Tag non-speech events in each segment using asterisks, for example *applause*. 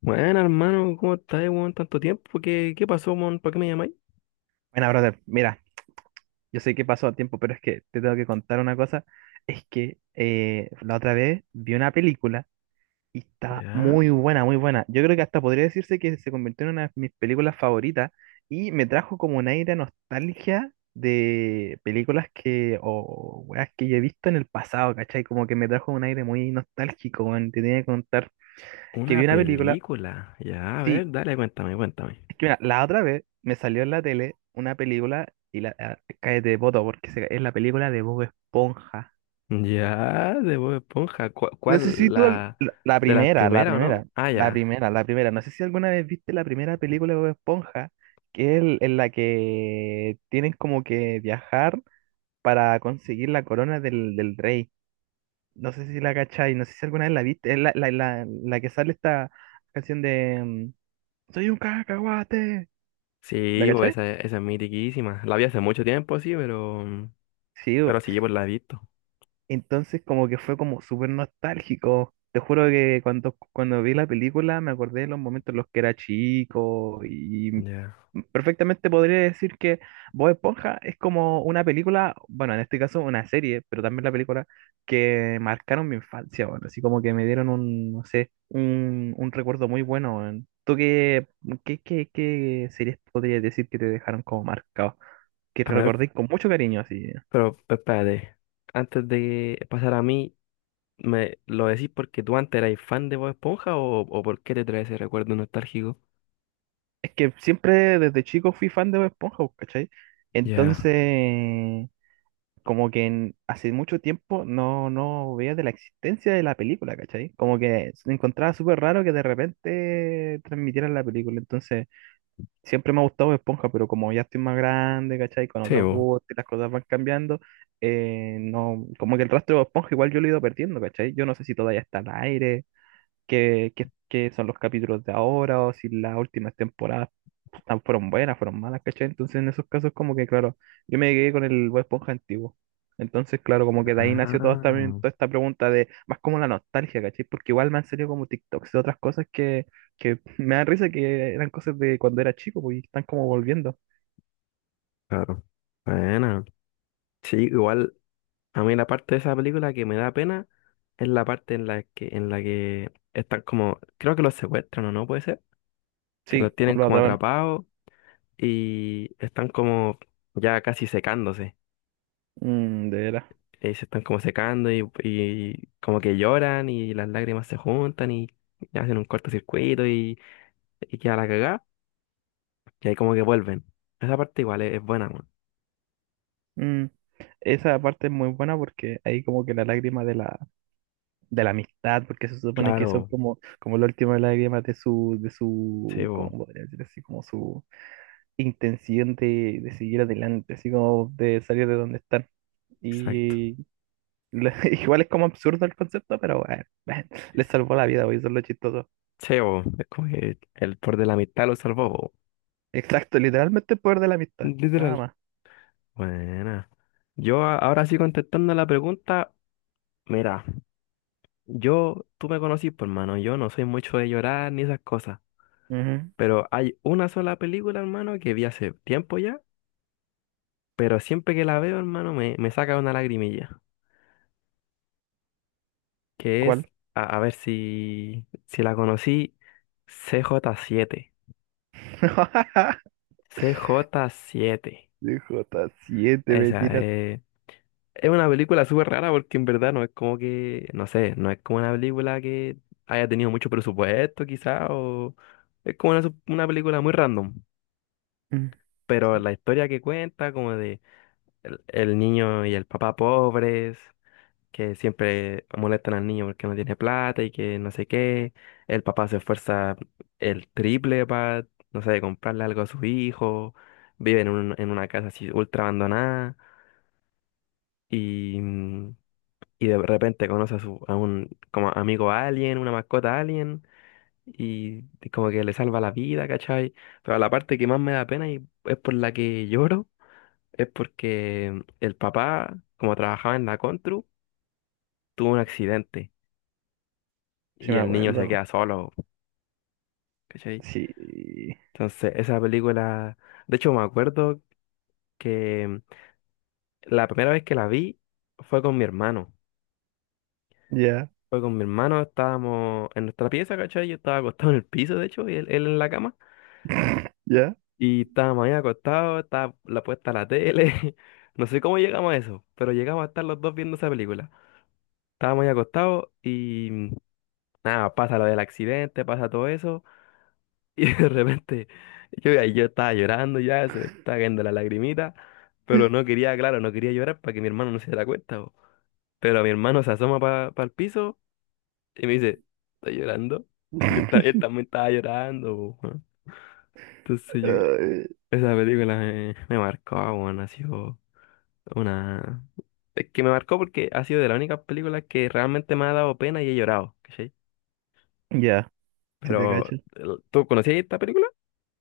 Bueno, hermano, ¿cómo estás, weón? Tanto tiempo, ¿qué pasó, mon? ¿Para qué me llamáis? Bueno, brother, mira, yo sé que pasó tiempo, pero es que te tengo que contar una cosa. Es que la otra vez vi una película y estaba Ya, muy buena, muy buena. Yo creo que hasta podría decirse que se convirtió en una de mis películas favoritas y me trajo como un aire de nostalgia de películas que, o weas que yo he visto en el pasado, ¿cachai? Como que me trajo un aire muy nostálgico, weón. Te tenía que contar que vi una una película, película. Ya, a sí. ver, dale, cuéntame. Es que mira, la otra vez me salió en la tele una película y cállate de poto porque es la película de Bob Esponja. Ya, de Bob Esponja. ¿Cuál, No sé si cuál, tú al- la la de las primera, la primeras, o no? primera, Ah, la ya. primera, la primera. No sé si alguna vez viste la primera película de Bob Esponja, en la que tienen como que viajar para conseguir la corona del rey. No sé si la cachai, no sé si alguna vez la viste. Es la que sale esta canción de Soy un cacahuate. ¿La Sí, pues cachai? esa es mitiquísima. La vi hace mucho tiempo, sí, Sí. pero sí, pues la he visto. Entonces como que fue como súper nostálgico. Te juro que cuando vi la película me acordé de los momentos en los que era chico y Ya. Perfectamente podría decir que Bob Esponja es como una película, bueno, en este caso una serie, pero también la película que marcaron mi infancia, bueno, así como que me dieron no sé, un recuerdo muy bueno, weón. ¿Tú qué series podrías decir que te dejaron como marcado? Que A te ver, recordé con mucho cariño así. pero espérate. Antes de pasar a mí, ¿me lo decís porque tú antes erais fan de Bob Esponja o por qué te traes ese recuerdo nostálgico? Es que siempre desde chico fui fan de Bob Esponja, pues, ¿cachai? Ya. Entonces, hace mucho tiempo no veía de la existencia de la película, ¿cachai? Como que me encontraba súper raro que de repente transmitieran la película. Entonces, siempre me ha gustado Bob Esponja, pero como ya estoy más grande, ¿cachai? Con Sí, otros vos. gustos y las cosas van cambiando, no, como que el rastro de Bob Esponja igual yo lo he ido perdiendo, ¿cachai? Yo no sé si todavía está al aire, qué son los capítulos de ahora o si las últimas temporadas fueron buenas, fueron malas, ¿cachai? Entonces en esos casos como que, claro, yo me quedé con el Bob Esponja antiguo. Entonces, claro, como que de ahí nació Ah, toda esta pregunta de más como la nostalgia, ¿cachai? Porque igual me han salido como TikToks de otras cosas que *laughs* me dan risa que eran cosas de cuando era chico, pues, y están como volviendo. claro. Bueno, sí, igual a mí la parte de esa película que me da pena es la parte en la que están como, creo que los secuestran o no puede ser, que los Sí, con tienen los como atrapan. atrapados y están como ya casi secándose. Mm, de veras. Se están como secando y como que lloran y las lágrimas se juntan y hacen un cortocircuito y queda la cagada y ahí como que vuelven. Esa parte igual es buena, man. Mm. Esa parte es muy buena porque ahí como que la lágrima de la amistad, porque se supone que son Claro, como, como la última lágrima de sí, su, ¿cómo vos, podría decir así? Como su intención de seguir adelante, así como de salir de donde están. exacto. Y *laughs* igual es como absurdo el concepto, pero bueno, les salvó la vida, hoy son los chistosos. Sí, bo, es como que el por de la mitad lo salvó, bo. Exacto, literalmente el poder de la amistad, nada Literal. más. Buena. Ahora sí contestando la pregunta, mira, yo, tú me conocís, pues, hermano, yo no soy mucho de llorar ni esas cosas, Ujú. pero hay una sola película, hermano, que vi hace tiempo ya, pero siempre que la veo, hermano, me saca una lagrimilla, que es, ¿Cuál? A ver si, si la conocí, C J siete, *laughs* C J siete, DJ7 me esa tira. es. Es una película súper rara porque en verdad no es como que, no sé, no es como una película que haya tenido mucho presupuesto quizá o es como una, una película muy random, Mm. pero la historia que cuenta como de el niño y el papá pobres que siempre molestan al niño porque no tiene plata y que no sé qué, el papá se esfuerza el triple para, no sé, comprarle algo a sus hijos, viven en, en una casa así ultra abandonada y... mm, y de repente conoce a, su, a un como amigo alien, una mascota alien, y como que le salva la vida, ¿cachai? Pero la parte que más me da pena y es por la que lloro, es porque el papá, como trabajaba en la Contru, tuvo un accidente Sí y me el niño se acuerdo. queda solo, ¿cachai? Sí. Entonces, esa película, de hecho me acuerdo que la primera vez que la vi fue con mi hermano. Ya, Fue con mi hermano, estábamos en nuestra pieza, ¿cachai? Yo estaba acostado en el piso, de hecho, y él en la cama. ya. Y estábamos ahí acostados, estaba la puesta la tele. *laughs* No sé cómo llegamos a eso, pero llegamos a estar los dos viendo esa película. Estábamos ahí acostados y nada, pasa lo del accidente, pasa todo eso. *laughs* Y de repente yo, ahí yo estaba llorando ya, se me estaba cayendo la lagrimita, pero no quería, claro, no quería llorar para que mi hermano no se diera cuenta, po. Pero mi hermano se asoma para el piso y me dice, ¿estás llorando? Y *laughs* él, él también estaba llorando, po, weón. Entonces yo, Ay. esa película me, me marcó, bueno, así. Po. Una... Es que me marcó porque ha sido de las únicas películas que realmente me ha dado pena y he llorado, ¿cachai? Ya. Si te Pero, cacho. ¿Tú conocías esta película?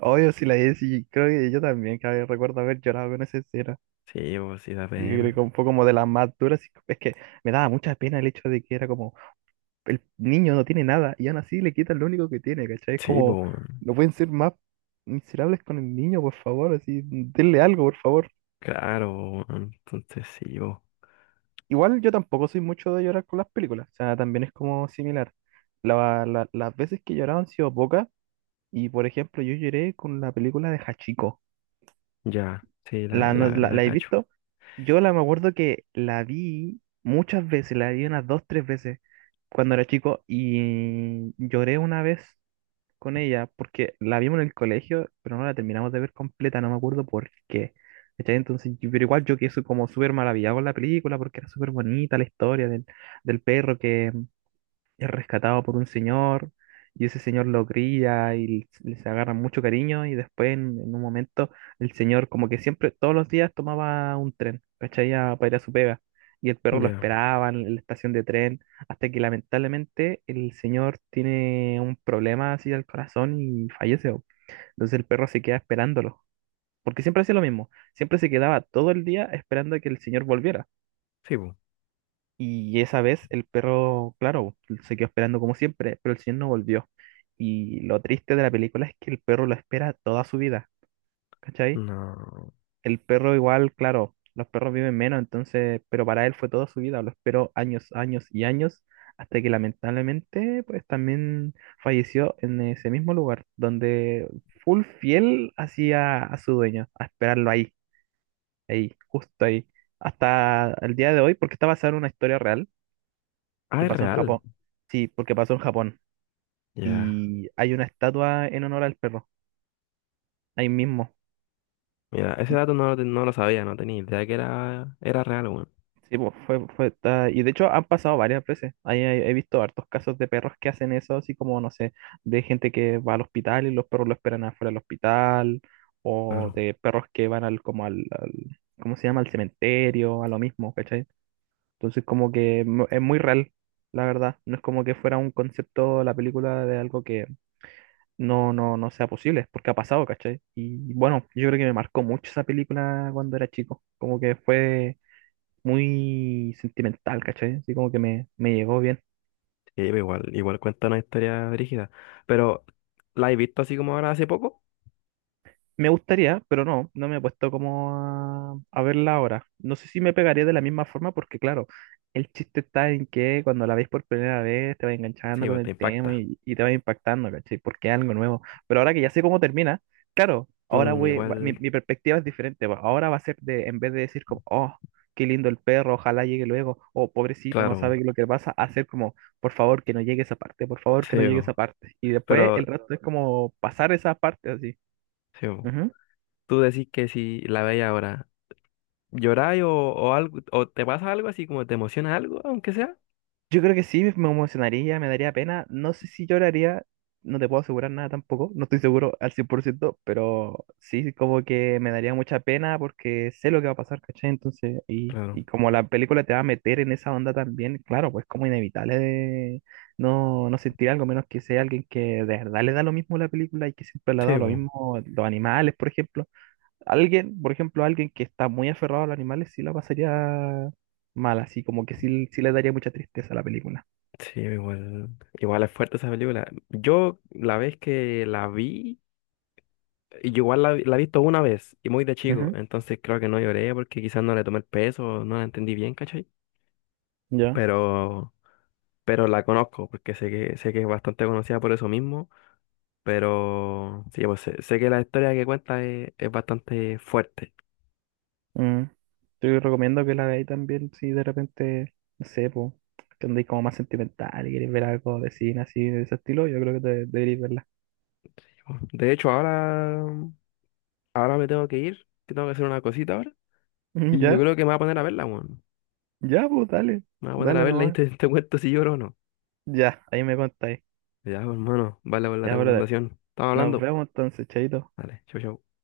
Obvio, si la Jessie, creo que yo también, que recuerdo haber llorado con esa escena. Sí, pues sí da Yo creo pena. que fue como de las más duras. Y Es que me daba mucha pena el hecho de que era como, el niño no tiene nada y aún así le quitan lo único que tiene, ¿cachai? Es Sí, como, pues, no pueden ser más miserables con el niño, por favor, así, denle algo, por favor. claro, po, weón, entonces sí, pues, Igual yo tampoco soy mucho de llorar con las películas, o sea, también es como similar. Las veces que he llorado han sido pocas y, por ejemplo, yo lloré con la película de Hachiko. ya, sí, la, La, no- la, la, la la he cacho. visto. Yo la me acuerdo que la vi muchas veces, la vi unas dos, tres veces cuando era chico y lloré una vez con ella porque la vimos en el colegio, pero no la terminamos de ver completa, no me acuerdo por qué. ¿Cachai? Entonces, pero igual yo quedé como súper maravillado con la película porque era súper bonita la historia del perro que es rescatado por un señor y ese señor lo cría y les agarra mucho cariño y después en un momento el señor como que siempre todos los días tomaba un tren, ¿cachai? Para ir a su pega y el perro lo Ya, esperaba en la estación de tren hasta que lamentablemente el señor tiene un problema así al corazón y fallece, bo. Entonces el perro se queda esperándolo. Porque siempre hacía lo mismo, siempre se quedaba todo el día esperando a que el señor volviera. sí, pues, Y esa vez el perro, claro, se quedó esperando como siempre, pero el señor no volvió. Y lo triste de la película es que el perro lo espera toda su vida, ¿cachai? no. El perro igual, claro, los perros viven menos, entonces, pero para él fue toda su vida, lo esperó años, años y años, hasta que lamentablemente, pues también falleció en ese mismo lugar, donde full fiel hacía a su dueño, a esperarlo ahí, ahí, justo ahí, hasta el día de hoy, porque está basada en una historia real Ah, que es pasó en real. Japón. Sí, porque pasó en Japón. Ya, Y hay una estatua en honor al perro, ahí mismo. mira, ese dato no, lo no lo sabía, no tenía idea que era, era real, weón. Sí, pues y de hecho han pasado varias veces. Ahí he visto hartos casos de perros que hacen eso, así como, no sé, de gente que va al hospital y los perros lo esperan afuera del hospital, o Claro. de perros que van al ¿cómo se llama? Al cementerio, a lo mismo, ¿cachai? Entonces como que es muy real, la verdad. No es como que fuera un concepto la película de algo no sea posible, porque ha pasado, ¿cachai? Y bueno, yo creo que me marcó mucho esa película cuando era chico, como que fue muy sentimental, ¿cachai? Así como que me llegó bien. Sí, pero igual, igual cuenta una historia brígida. Pero, ¿la he visto así como ahora hace poco? Me gustaría, pero no, no me he puesto como a verla ahora. No sé si me pegaría de la misma forma porque, claro, el chiste está en que cuando la veis por primera vez te va enganchando Sí, con pues te el tema impacta. Y te va impactando, ¿cachai? Porque es algo nuevo. Pero ahora que ya sé cómo termina, claro, Mm, igual, mi, mi perspectiva es diferente, va. Ahora va a ser de, en vez de decir como, oh, qué lindo el perro, ojalá llegue luego, o pobrecito, no claro, sabe lo que le pasa, hacer como, por favor, que no llegue esa parte, por favor, que no sí, llegue esa bo. parte. Y después Pero, el resto es como pasar esa parte así. sí, bo, Ujú. tú decís que si la veis ahora, ¿lloráis o algo, o te pasa algo así como te emociona algo, aunque sea? Yo creo que sí, me emocionaría, me daría pena. No sé si lloraría, no te puedo asegurar nada tampoco, no estoy seguro al 100%, pero sí, como que me daría mucha pena porque sé lo que va a pasar, ¿cachai? Entonces, Claro, y como la película te va a meter en esa onda también, claro, pues como inevitable de no sentir algo, menos que sea alguien que de verdad le da lo mismo la película y que siempre le ha sí, dado lo bo, mismo los animales, por ejemplo. Alguien, por ejemplo, alguien que está muy aferrado a los animales, sí la pasaría mal, así como que sí, sí le daría mucha tristeza a la película. sí, igual, igual es fuerte esa película. Yo, la vez que la vi, y yo igual la, la he visto una vez, y muy de chico, Ujú. entonces creo que no lloré porque quizás no le tomé el peso, no la entendí bien, ¿cachai? Ya. Pero, pero la conozco, porque sé que es bastante conocida por eso mismo. Pero sí, pues sé, sé que la historia que cuenta es bastante fuerte. Mm. Te recomiendo que la veáis también si de repente, no sé, pues, que andáis como más sentimental y queréis ver algo de cine así de ese estilo, yo creo que deberíais verla. De hecho, ahora, ahora me tengo que ir, que tengo que hacer una cosita ahora. Mm. Y yo Ya, creo que me voy a poner a verla, weón. ya, pues dale. Me voy a poner a Dale verla y nomás. te, *laughs* te cuento si lloro o no. Ya, ahí me contáis. Ya, pues, hermano, vale por la Ya, brother. recomendación. Estamos Nos hablando. vemos entonces, chaito. Vale, chau, chau.